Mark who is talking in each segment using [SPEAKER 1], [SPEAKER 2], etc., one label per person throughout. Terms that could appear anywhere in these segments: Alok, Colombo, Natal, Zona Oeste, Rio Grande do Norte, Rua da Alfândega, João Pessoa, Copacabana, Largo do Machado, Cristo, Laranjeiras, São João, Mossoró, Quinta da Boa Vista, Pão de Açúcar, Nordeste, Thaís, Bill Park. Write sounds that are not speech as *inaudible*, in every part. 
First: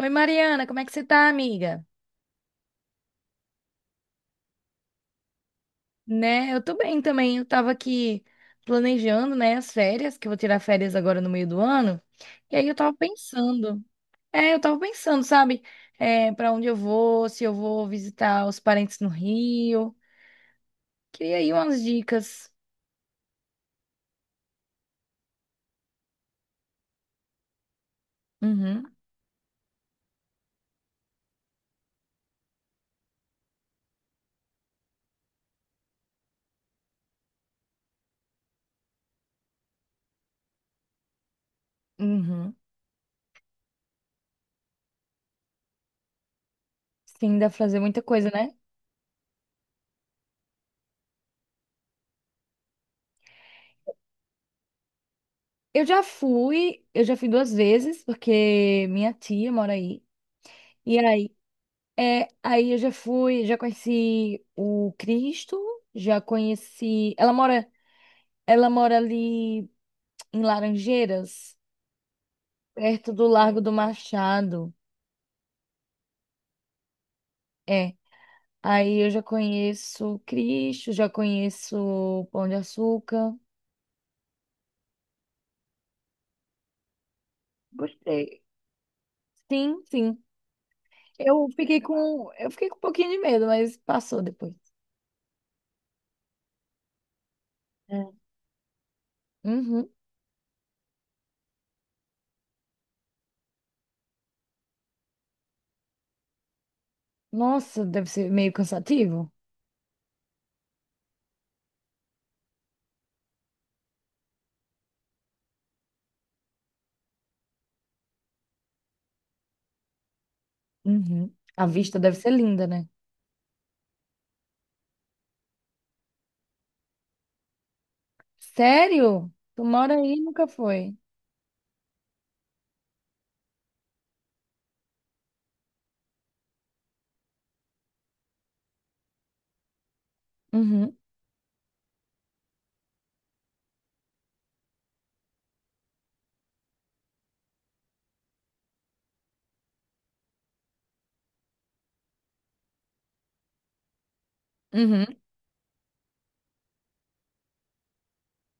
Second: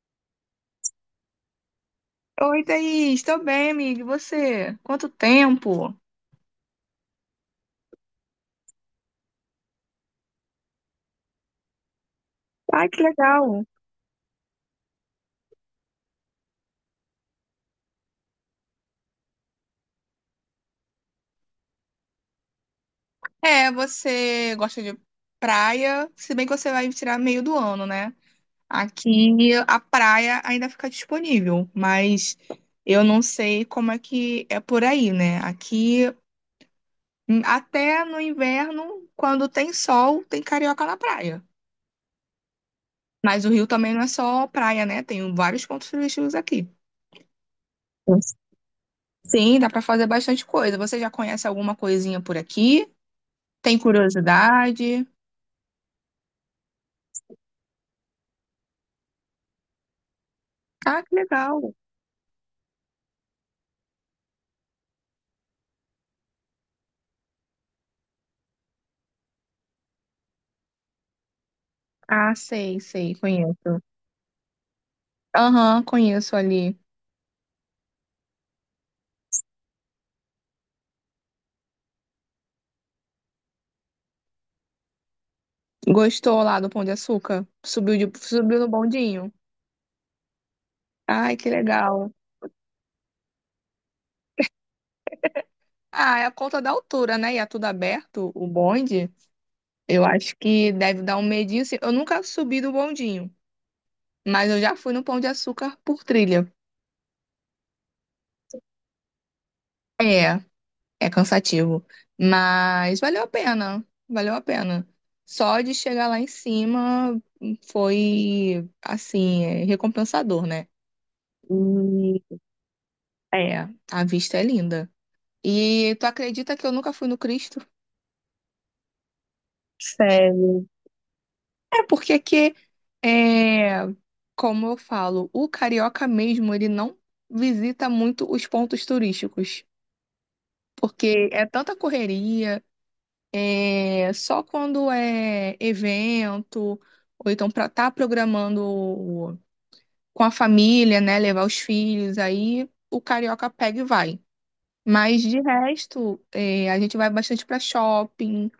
[SPEAKER 1] Oi, Mariana, como é que você tá, amiga?
[SPEAKER 2] Oi, Thaís, estou bem, amiga. E você? Quanto tempo?
[SPEAKER 1] Né, eu tô bem também. Eu tava aqui planejando, né, as férias, que eu vou tirar férias agora no meio do ano. E aí eu
[SPEAKER 2] Ai,
[SPEAKER 1] tava
[SPEAKER 2] que legal.
[SPEAKER 1] pensando, eu tava pensando, sabe, é, para onde eu vou, se eu vou visitar os parentes no Rio. Queria aí umas dicas.
[SPEAKER 2] É, você gosta de praia, se bem que você vai tirar meio do ano, né?
[SPEAKER 1] Uhum,
[SPEAKER 2] Aqui a praia ainda fica disponível, mas eu não sei como é que é por aí, né? Aqui, até no inverno, quando tem sol, tem carioca na praia.
[SPEAKER 1] uhum.
[SPEAKER 2] Mas o Rio também não é só praia, né? Tem vários pontos turísticos aqui.
[SPEAKER 1] Sim, dá pra fazer muita coisa, né?
[SPEAKER 2] Sim, dá para fazer bastante coisa. Você já conhece alguma coisinha por aqui? Tem curiosidade?
[SPEAKER 1] Eu já fui duas vezes, porque minha tia mora aí. E
[SPEAKER 2] Ah, que
[SPEAKER 1] aí
[SPEAKER 2] legal.
[SPEAKER 1] é, aí eu já fui, já conheci o Cristo, já conheci. Ela mora ali em Laranjeiras,
[SPEAKER 2] Ah, sei,
[SPEAKER 1] perto
[SPEAKER 2] sei,
[SPEAKER 1] do Largo do
[SPEAKER 2] conheço.
[SPEAKER 1] Machado.
[SPEAKER 2] Aham, conheço ali.
[SPEAKER 1] É, aí eu já conheço o Cristo, já conheço o Pão de Açúcar.
[SPEAKER 2] Gostou lá do Pão de Açúcar?
[SPEAKER 1] Gostei.
[SPEAKER 2] Subiu no bondinho?
[SPEAKER 1] Sim, sim.
[SPEAKER 2] Ai, que legal.
[SPEAKER 1] Eu fiquei com um pouquinho de medo, mas passou depois.
[SPEAKER 2] Ah, é a conta da altura, né? E é tudo
[SPEAKER 1] É.
[SPEAKER 2] aberto, o bonde.
[SPEAKER 1] Uhum.
[SPEAKER 2] Eu acho que deve dar um medinho. Assim. Eu nunca subi no bondinho, mas eu já fui no Pão de Açúcar por trilha.
[SPEAKER 1] Nossa, deve ser meio cansativo.
[SPEAKER 2] É. É cansativo, mas valeu a pena, valeu a pena. Só de chegar lá em cima foi, assim, recompensador, né?
[SPEAKER 1] Uhum. A vista deve ser
[SPEAKER 2] E
[SPEAKER 1] linda, né?
[SPEAKER 2] é, a vista é linda. E tu acredita que eu nunca fui no Cristo?
[SPEAKER 1] Sério? Tu mora aí e nunca
[SPEAKER 2] Sério.
[SPEAKER 1] foi?
[SPEAKER 2] É porque que, é, Como eu falo, o carioca mesmo, ele não visita muito os pontos turísticos,
[SPEAKER 1] Uhum,
[SPEAKER 2] porque é tanta correria. É, só quando é evento, ou então para estar programando com a família, né? Levar os filhos, aí o carioca pega e vai.
[SPEAKER 1] uhum.
[SPEAKER 2] Mas de resto, é, a gente vai bastante para shopping,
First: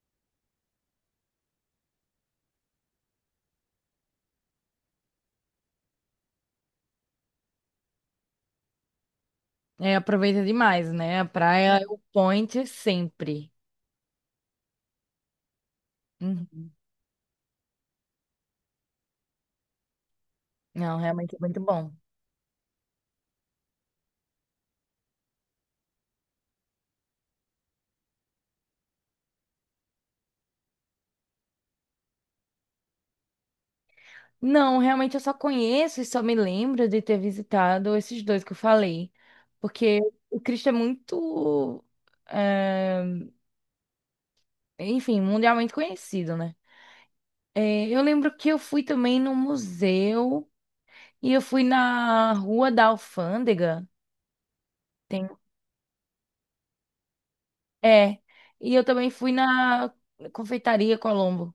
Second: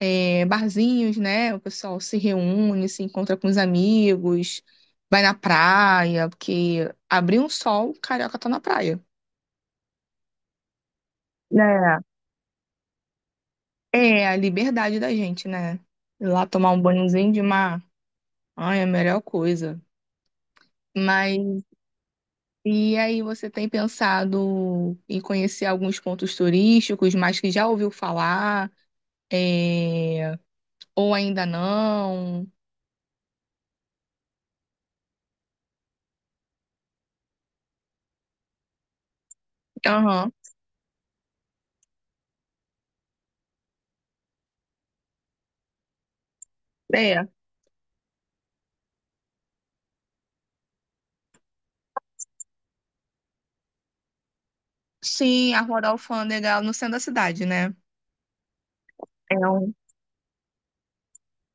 [SPEAKER 2] é, barzinhos, né? O pessoal se reúne, se encontra com os amigos, vai na praia, porque abrir um sol, o carioca tá na praia.
[SPEAKER 1] É, aproveita demais, né? A praia é o
[SPEAKER 2] É,
[SPEAKER 1] point sempre.
[SPEAKER 2] é a liberdade da gente, né? Ir lá
[SPEAKER 1] Uhum.
[SPEAKER 2] tomar um banhozinho de mar. Ai, é a melhor coisa.
[SPEAKER 1] Não, realmente é
[SPEAKER 2] Mas
[SPEAKER 1] muito bom.
[SPEAKER 2] e aí você tem pensado em conhecer alguns pontos turísticos, mas que já ouviu falar, é, ou ainda não?
[SPEAKER 1] Não, realmente eu só conheço e só me lembro de ter visitado esses dois que eu falei. Porque
[SPEAKER 2] Aham,
[SPEAKER 1] o Cristo é muito, eh, enfim, mundialmente conhecido, né?
[SPEAKER 2] é.
[SPEAKER 1] Eu lembro que eu fui também no museu e eu fui na Rua da Alfândega.
[SPEAKER 2] Sim, a Rua da Alfândega, no centro da cidade, né?
[SPEAKER 1] É. E eu também fui
[SPEAKER 2] É um...
[SPEAKER 1] na confeitaria Colombo.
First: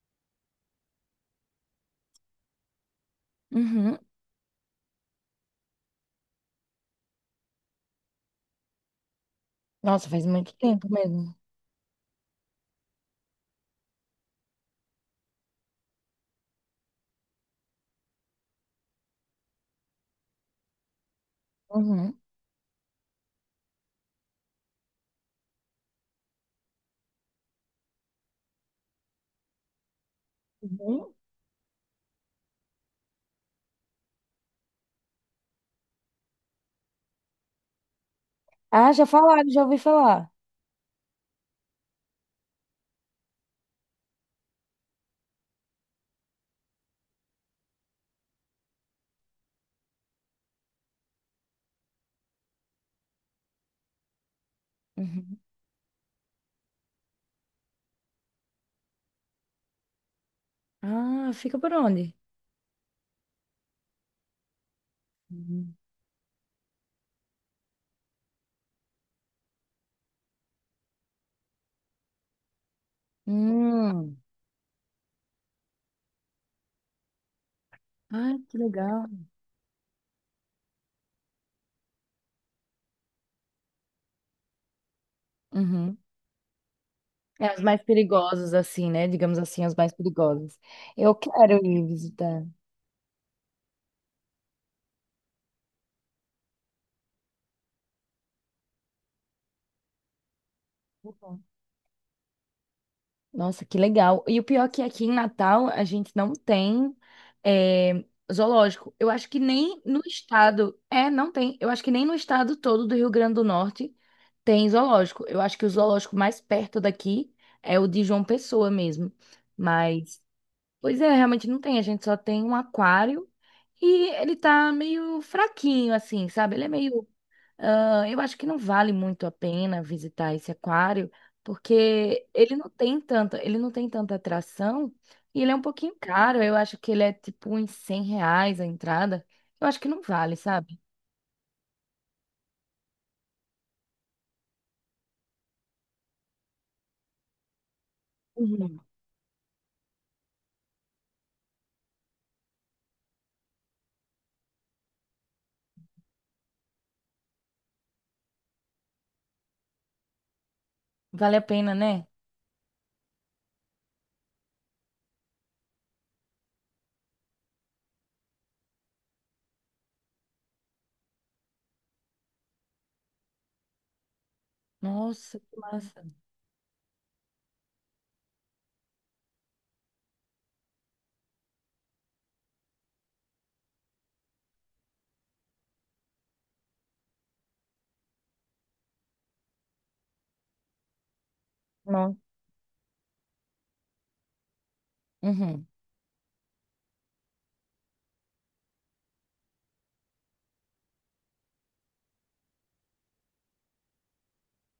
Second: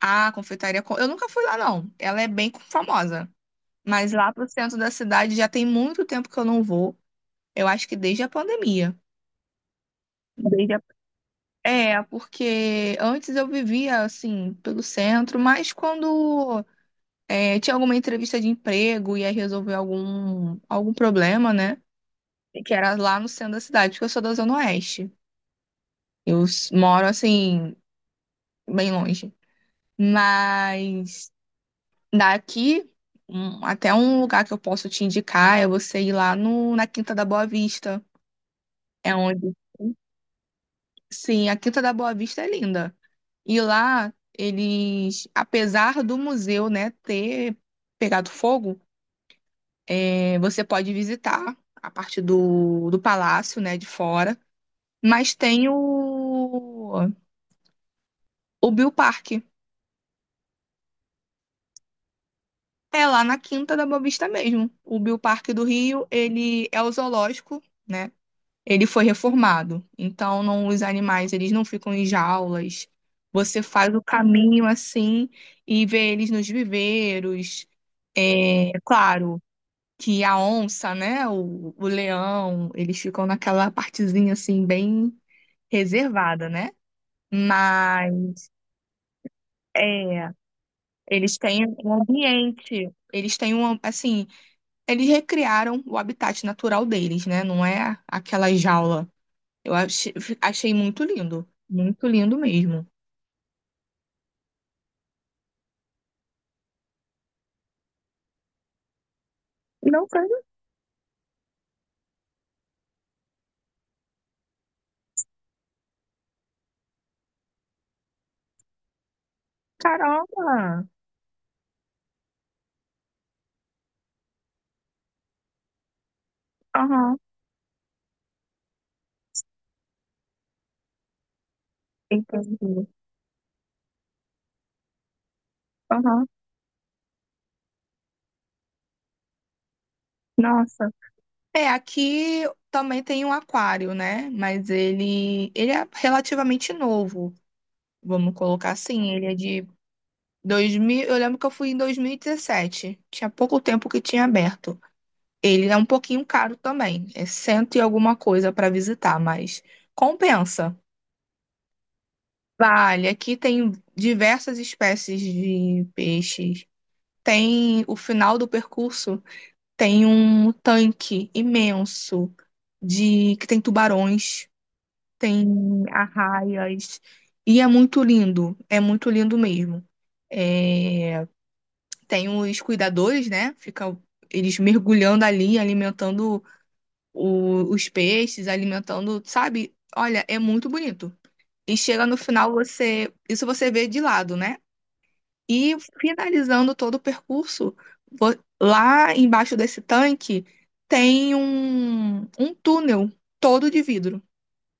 [SPEAKER 2] A confeitaria... Co- Eu nunca fui lá, não. Ela é bem famosa.
[SPEAKER 1] Uhum.
[SPEAKER 2] Mas lá pro centro da cidade já tem muito tempo que eu não vou. Eu acho que desde a pandemia.
[SPEAKER 1] Nossa, faz muito
[SPEAKER 2] Desde a-
[SPEAKER 1] tempo mesmo.
[SPEAKER 2] É, porque antes eu vivia, assim, pelo centro, mas quando é, tinha alguma entrevista de emprego, ia resolver algum problema, né?
[SPEAKER 1] Uhum.
[SPEAKER 2] Que era lá no centro da cidade, porque eu sou da Zona Oeste. Eu s- moro, assim, bem longe.
[SPEAKER 1] Uhum.
[SPEAKER 2] Mas daqui, um- até um lugar que eu posso te indicar é você ir lá no, na Quinta da Boa Vista.
[SPEAKER 1] Ah, já
[SPEAKER 2] É
[SPEAKER 1] falaram,
[SPEAKER 2] onde,
[SPEAKER 1] já ouvi falar.
[SPEAKER 2] sim, a Quinta da Boa Vista é linda. E lá, eles, apesar do museu, né, ter pegado fogo, é, você pode visitar a parte do palácio, né, de fora, mas
[SPEAKER 1] Uhum.
[SPEAKER 2] tem o Bill Park.
[SPEAKER 1] Ah, fica por onde?
[SPEAKER 2] É lá na Quinta da Boa Vista mesmo. O Bill Park do
[SPEAKER 1] Uhum.
[SPEAKER 2] Rio, ele é o zoológico, né? Ele foi reformado. Então, não, os animais, eles não ficam em jaulas. Você faz o
[SPEAKER 1] Hum.
[SPEAKER 2] caminho assim e vê eles nos viveiros.
[SPEAKER 1] Ah, que
[SPEAKER 2] É
[SPEAKER 1] legal.
[SPEAKER 2] claro que a onça, né? O leão, eles ficam naquela partezinha assim, bem
[SPEAKER 1] Uhum.
[SPEAKER 2] reservada, né?
[SPEAKER 1] É, as mais
[SPEAKER 2] Mas
[SPEAKER 1] perigosas, assim, né? Digamos assim, as mais
[SPEAKER 2] é,
[SPEAKER 1] perigosas. Eu
[SPEAKER 2] eles
[SPEAKER 1] quero
[SPEAKER 2] têm
[SPEAKER 1] ir
[SPEAKER 2] um
[SPEAKER 1] visitar.
[SPEAKER 2] ambiente, eles têm um, assim, eles recriaram o habitat natural deles, né? Não é aquela jaula. Eu achei, achei muito lindo mesmo.
[SPEAKER 1] Nossa, que legal. E o pior é que aqui em Natal a gente não tem eh, zoológico. Eu acho que nem no
[SPEAKER 2] Não sei,
[SPEAKER 1] estado. É, não tem. Eu acho que nem no estado todo do Rio Grande do Norte tem zoológico. Eu acho que o zoológico mais perto daqui é o de João Pessoa mesmo. Mas,
[SPEAKER 2] caramba.
[SPEAKER 1] pois é, realmente não tem. A gente só tem um aquário e ele tá meio fraquinho, assim, sabe? Ele é meio
[SPEAKER 2] Aham,
[SPEAKER 1] ah, eu acho que não vale muito a pena visitar esse aquário, porque
[SPEAKER 2] entendi.
[SPEAKER 1] ele não tem tanta atração e ele é um pouquinho
[SPEAKER 2] Aham,
[SPEAKER 1] caro. Eu acho que ele é tipo uns R$ 100 a entrada. Eu acho que não vale, sabe?
[SPEAKER 2] nossa. É, aqui também tem um aquário, né? Mas ele é relativamente novo, vamos colocar
[SPEAKER 1] Uhum.
[SPEAKER 2] assim. Ele é de 2000, eu lembro que eu fui em 2017. Tinha pouco tempo que tinha aberto. Ele é um pouquinho caro também. É cento e alguma coisa para visitar, mas compensa.
[SPEAKER 1] Vale a pena, né?
[SPEAKER 2] Vale, aqui tem diversas espécies de peixes. Tem o final do percurso, tem um tanque imenso de que tem tubarões,
[SPEAKER 1] Nossa,
[SPEAKER 2] tem
[SPEAKER 1] que massa.
[SPEAKER 2] arraias e é muito lindo mesmo. É, tem os cuidadores, né? Fica eles mergulhando ali, alimentando o- os peixes, alimentando, sabe? Olha, é muito bonito. E chega
[SPEAKER 1] Não.
[SPEAKER 2] no final, você, isso você vê de lado, né?
[SPEAKER 1] Uhum.
[SPEAKER 2] E finalizando todo o percurso, vo- lá embaixo desse tanque tem um, um túnel todo de vidro.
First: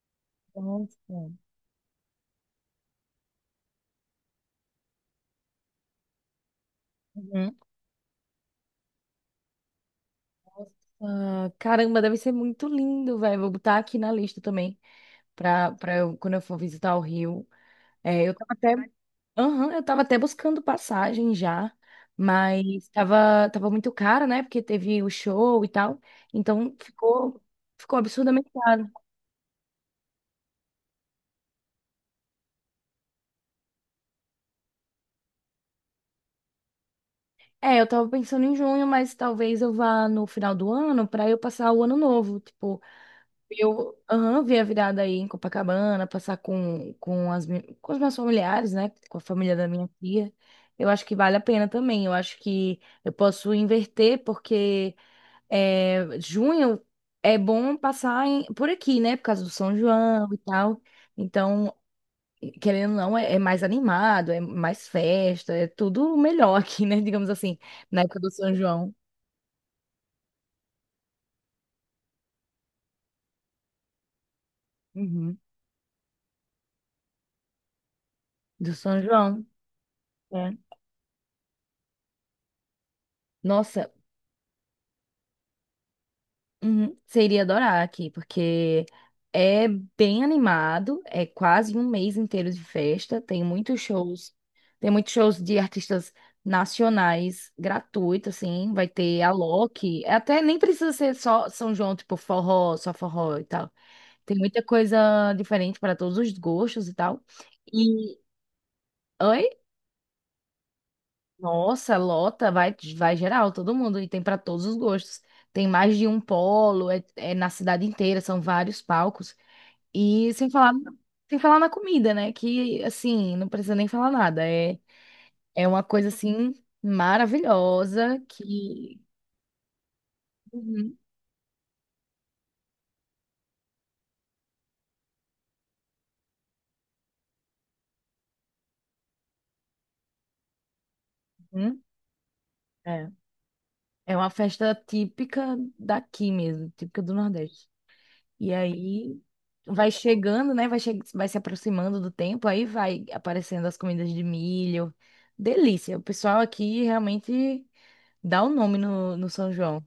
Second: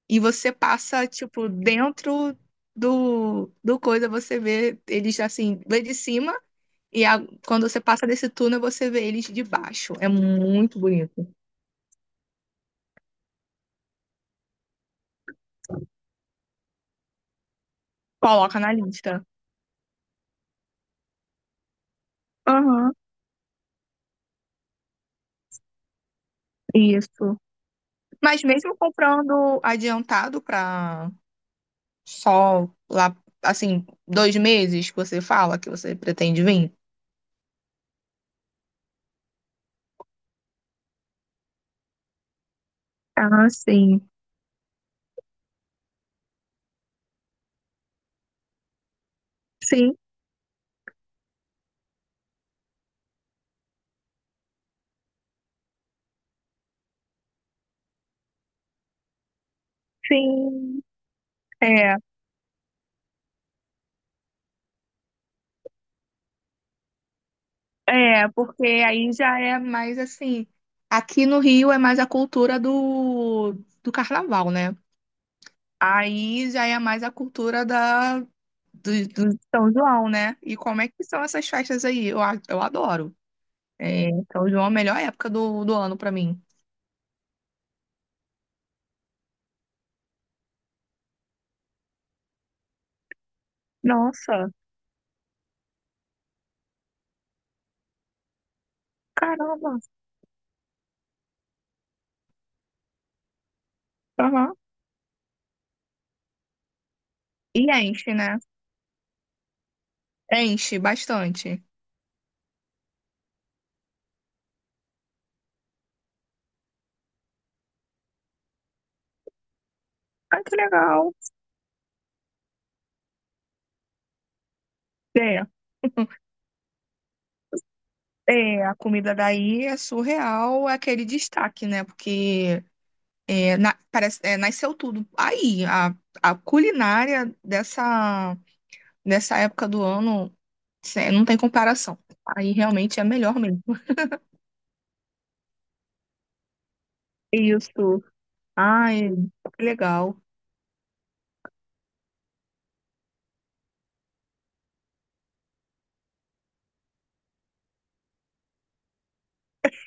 [SPEAKER 2] E você passa,
[SPEAKER 1] Nossa.
[SPEAKER 2] tipo, dentro do coisa, você vê eles assim, vê de cima. E a-
[SPEAKER 1] Uhum.
[SPEAKER 2] quando você passa desse túnel, você vê eles de baixo. É muito bonito.
[SPEAKER 1] Nossa. Caramba, deve ser muito lindo, velho. Vou botar aqui na lista também, pra eu, quando eu for visitar o Rio. É, eu tava
[SPEAKER 2] Coloca na
[SPEAKER 1] até
[SPEAKER 2] lista.
[SPEAKER 1] aham, eu tava até buscando passagem já, mas
[SPEAKER 2] Aham,
[SPEAKER 1] tava muito caro, né? Porque teve o show e tal. Então
[SPEAKER 2] isso.
[SPEAKER 1] ficou
[SPEAKER 2] Mas
[SPEAKER 1] absurdamente
[SPEAKER 2] mesmo
[SPEAKER 1] caro.
[SPEAKER 2] comprando adiantado para só lá, assim, dois meses que você fala que você pretende vir?
[SPEAKER 1] É, eu tava pensando em junho, mas talvez eu vá no final do ano pra eu passar o ano novo. Tipo,
[SPEAKER 2] Ah,
[SPEAKER 1] eu
[SPEAKER 2] sim.
[SPEAKER 1] aham, ver a virada aí em Copacabana, passar com as, mi- com os meus familiares, né? Com a família da minha
[SPEAKER 2] Sim,
[SPEAKER 1] tia. Eu acho que vale a pena também. Eu acho que eu posso inverter, porque. É, junho é bom passar em- por aqui, né? Por causa do São João e tal.
[SPEAKER 2] sim.
[SPEAKER 1] Então,
[SPEAKER 2] É,
[SPEAKER 1] querendo ou não, é mais animado, é mais festa, é tudo melhor aqui, né? *laughs* Digamos assim, na época do São
[SPEAKER 2] Porque
[SPEAKER 1] João.
[SPEAKER 2] aí já é mais assim. Aqui no Rio é mais a cultura do carnaval, né?
[SPEAKER 1] Uhum.
[SPEAKER 2] Aí já é mais a cultura
[SPEAKER 1] Do São
[SPEAKER 2] do
[SPEAKER 1] João.
[SPEAKER 2] São João, né?
[SPEAKER 1] É.
[SPEAKER 2] E como é que são essas festas aí? Eu adoro.
[SPEAKER 1] Nossa.
[SPEAKER 2] É, São João é a melhor época do ano pra mim.
[SPEAKER 1] Uhum. Você iria adorar aqui, porque é bem animado, é quase um mês inteiro de festa,
[SPEAKER 2] Nossa,
[SPEAKER 1] tem muitos shows de artistas nacionais gratuitos, assim, vai ter a
[SPEAKER 2] caramba.
[SPEAKER 1] Alok, até nem precisa ser só São João, tipo forró, só forró e tal. Tem
[SPEAKER 2] Aham.
[SPEAKER 1] muita coisa diferente para todos os gostos e tal.
[SPEAKER 2] E enche,
[SPEAKER 1] E,
[SPEAKER 2] né?
[SPEAKER 1] oi?
[SPEAKER 2] Enche bastante.
[SPEAKER 1] Nossa, lota, vai, vai geral, todo mundo, e tem para todos os gostos. Tem mais de um polo, é na cidade inteira, são vários palcos. E
[SPEAKER 2] Ai,
[SPEAKER 1] sem
[SPEAKER 2] que
[SPEAKER 1] falar,
[SPEAKER 2] legal.
[SPEAKER 1] sem falar na comida, né? Que, assim, não precisa nem falar nada. É,
[SPEAKER 2] É,
[SPEAKER 1] é uma coisa, assim, maravilhosa
[SPEAKER 2] a
[SPEAKER 1] que...
[SPEAKER 2] comida daí é surreal, é
[SPEAKER 1] Uhum,
[SPEAKER 2] aquele destaque, né? Porque é, na- parece, é, nasceu tudo. A culinária dessa. Nessa época do ano, cê- não tem
[SPEAKER 1] uhum.
[SPEAKER 2] comparação. Aí realmente é
[SPEAKER 1] É,
[SPEAKER 2] melhor mesmo.
[SPEAKER 1] é uma festa típica daqui mesmo, típica do Nordeste.
[SPEAKER 2] Isso.
[SPEAKER 1] E
[SPEAKER 2] Ai,
[SPEAKER 1] aí
[SPEAKER 2] que
[SPEAKER 1] vai
[SPEAKER 2] legal.
[SPEAKER 1] chegando, né? Vai, che vai se aproximando do tempo, aí vai aparecendo as comidas de milho. Delícia. O pessoal aqui realmente dá o nome no, no São João.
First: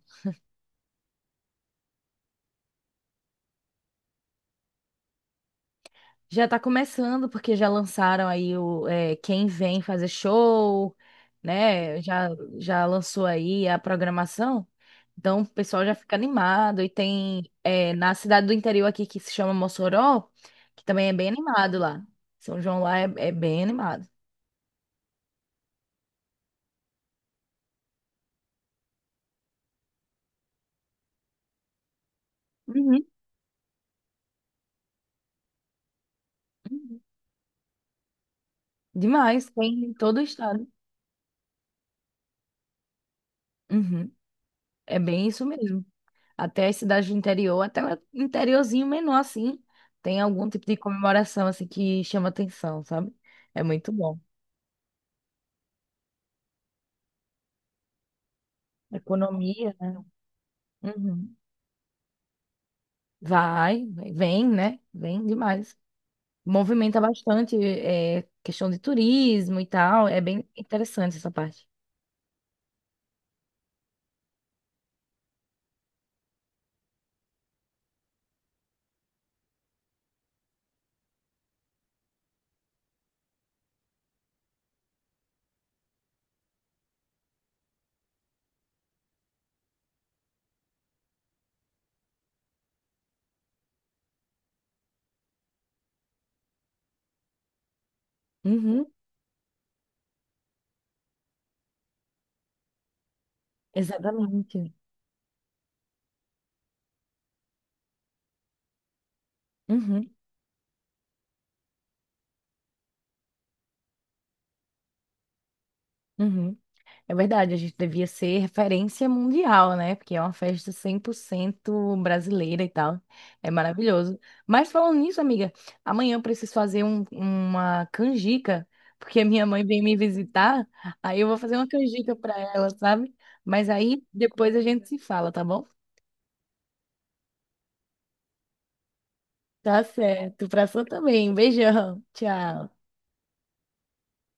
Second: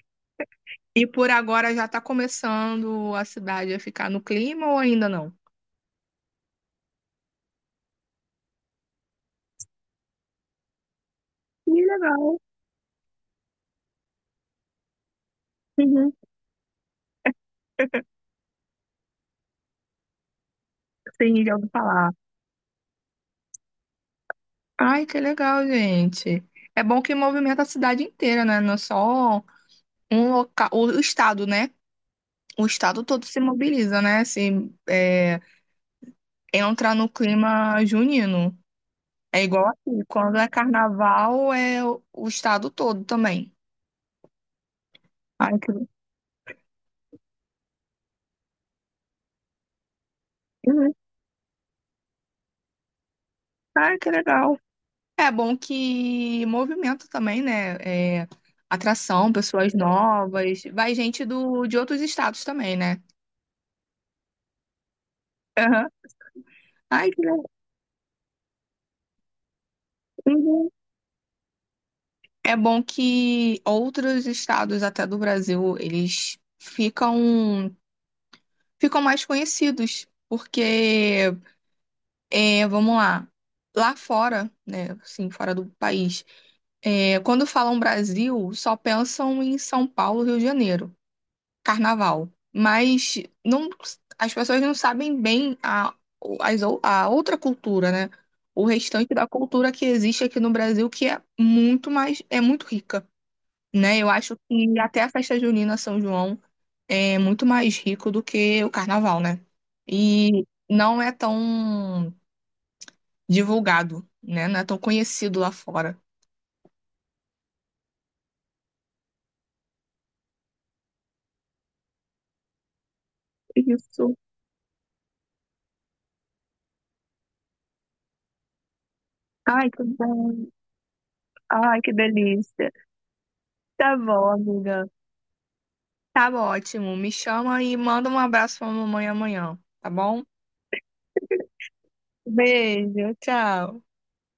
[SPEAKER 2] E por agora já está começando a cidade a ficar no clima ou ainda não?
[SPEAKER 1] Já tá começando, porque já lançaram aí o é, Quem Vem Fazer Show,
[SPEAKER 2] Que
[SPEAKER 1] né? Já,
[SPEAKER 2] legal.
[SPEAKER 1] já lançou aí a programação. Então o pessoal já
[SPEAKER 2] Uhum.
[SPEAKER 1] fica animado. E tem é, na cidade do interior aqui que se chama Mossoró, que também é bem
[SPEAKER 2] Sim, já ouvi
[SPEAKER 1] animado lá.
[SPEAKER 2] falar.
[SPEAKER 1] São João lá é é bem animado.
[SPEAKER 2] Ai, que legal, gente. É bom que movimenta a cidade inteira, né? Não é só um local, o estado, né? O estado
[SPEAKER 1] Uhum.
[SPEAKER 2] todo se mobiliza, né? Se é, entra
[SPEAKER 1] Uhum.
[SPEAKER 2] no clima junino. É
[SPEAKER 1] Demais,
[SPEAKER 2] igual
[SPEAKER 1] tem em
[SPEAKER 2] aqui,
[SPEAKER 1] todo o
[SPEAKER 2] quando é
[SPEAKER 1] estado.
[SPEAKER 2] carnaval é o estado todo também.
[SPEAKER 1] Uhum. É bem isso
[SPEAKER 2] Ai, que,
[SPEAKER 1] mesmo. Até as cidades do interior, até o interiorzinho menor, assim, tem algum tipo de
[SPEAKER 2] Uhum.
[SPEAKER 1] comemoração, assim, que chama atenção, sabe? É muito
[SPEAKER 2] Ai, que
[SPEAKER 1] bom.
[SPEAKER 2] legal. É bom que movimento também, né? É, atração, pessoas
[SPEAKER 1] Economia, né?
[SPEAKER 2] novas. Vai gente
[SPEAKER 1] Uhum.
[SPEAKER 2] do, de outros estados também, né?
[SPEAKER 1] Vai, vem, né? Vem demais.
[SPEAKER 2] Aham.
[SPEAKER 1] Movimenta
[SPEAKER 2] Ai, que legal.
[SPEAKER 1] bastante, é, questão de turismo e tal. É bem
[SPEAKER 2] Uhum.
[SPEAKER 1] interessante essa parte.
[SPEAKER 2] É bom que outros estados, até do Brasil, eles ficam, ficam mais conhecidos, porque é, vamos lá. Lá fora, né? Assim, fora do país, é, quando falam Brasil, só pensam em São Paulo, Rio de Janeiro, Carnaval. Mas não, as pessoas não sabem bem a, as ou- a outra cultura, né? O
[SPEAKER 1] Uhum.
[SPEAKER 2] restante da cultura que existe aqui no Brasil, que é muito mais, é muito rica, né? Eu acho
[SPEAKER 1] Exatamente.
[SPEAKER 2] que até a festa junina São João é muito mais rico do que o Carnaval, né?
[SPEAKER 1] Uhum.
[SPEAKER 2] E não é tão divulgado, né? Não é tão conhecido lá fora.
[SPEAKER 1] Uhum. É verdade, a gente devia ser referência mundial, né? Porque é uma festa 100% brasileira e tal. É
[SPEAKER 2] Isso.
[SPEAKER 1] maravilhoso. Mas falando nisso, amiga, amanhã eu preciso fazer um- uma canjica, porque a minha mãe
[SPEAKER 2] Ai,
[SPEAKER 1] vem
[SPEAKER 2] que
[SPEAKER 1] me
[SPEAKER 2] bom.
[SPEAKER 1] visitar. Aí eu vou fazer uma
[SPEAKER 2] Ai, que
[SPEAKER 1] canjica pra ela,
[SPEAKER 2] delícia.
[SPEAKER 1] sabe? Mas
[SPEAKER 2] Tá
[SPEAKER 1] aí
[SPEAKER 2] bom,
[SPEAKER 1] depois a
[SPEAKER 2] amiga.
[SPEAKER 1] gente se fala, tá bom?
[SPEAKER 2] Tá bom, ótimo. Me chama e manda um abraço pra mamãe amanhã,
[SPEAKER 1] Tá
[SPEAKER 2] tá bom?
[SPEAKER 1] certo. Pra sua também. Um Beijão. Tchau.
[SPEAKER 2] Beijo, tchau.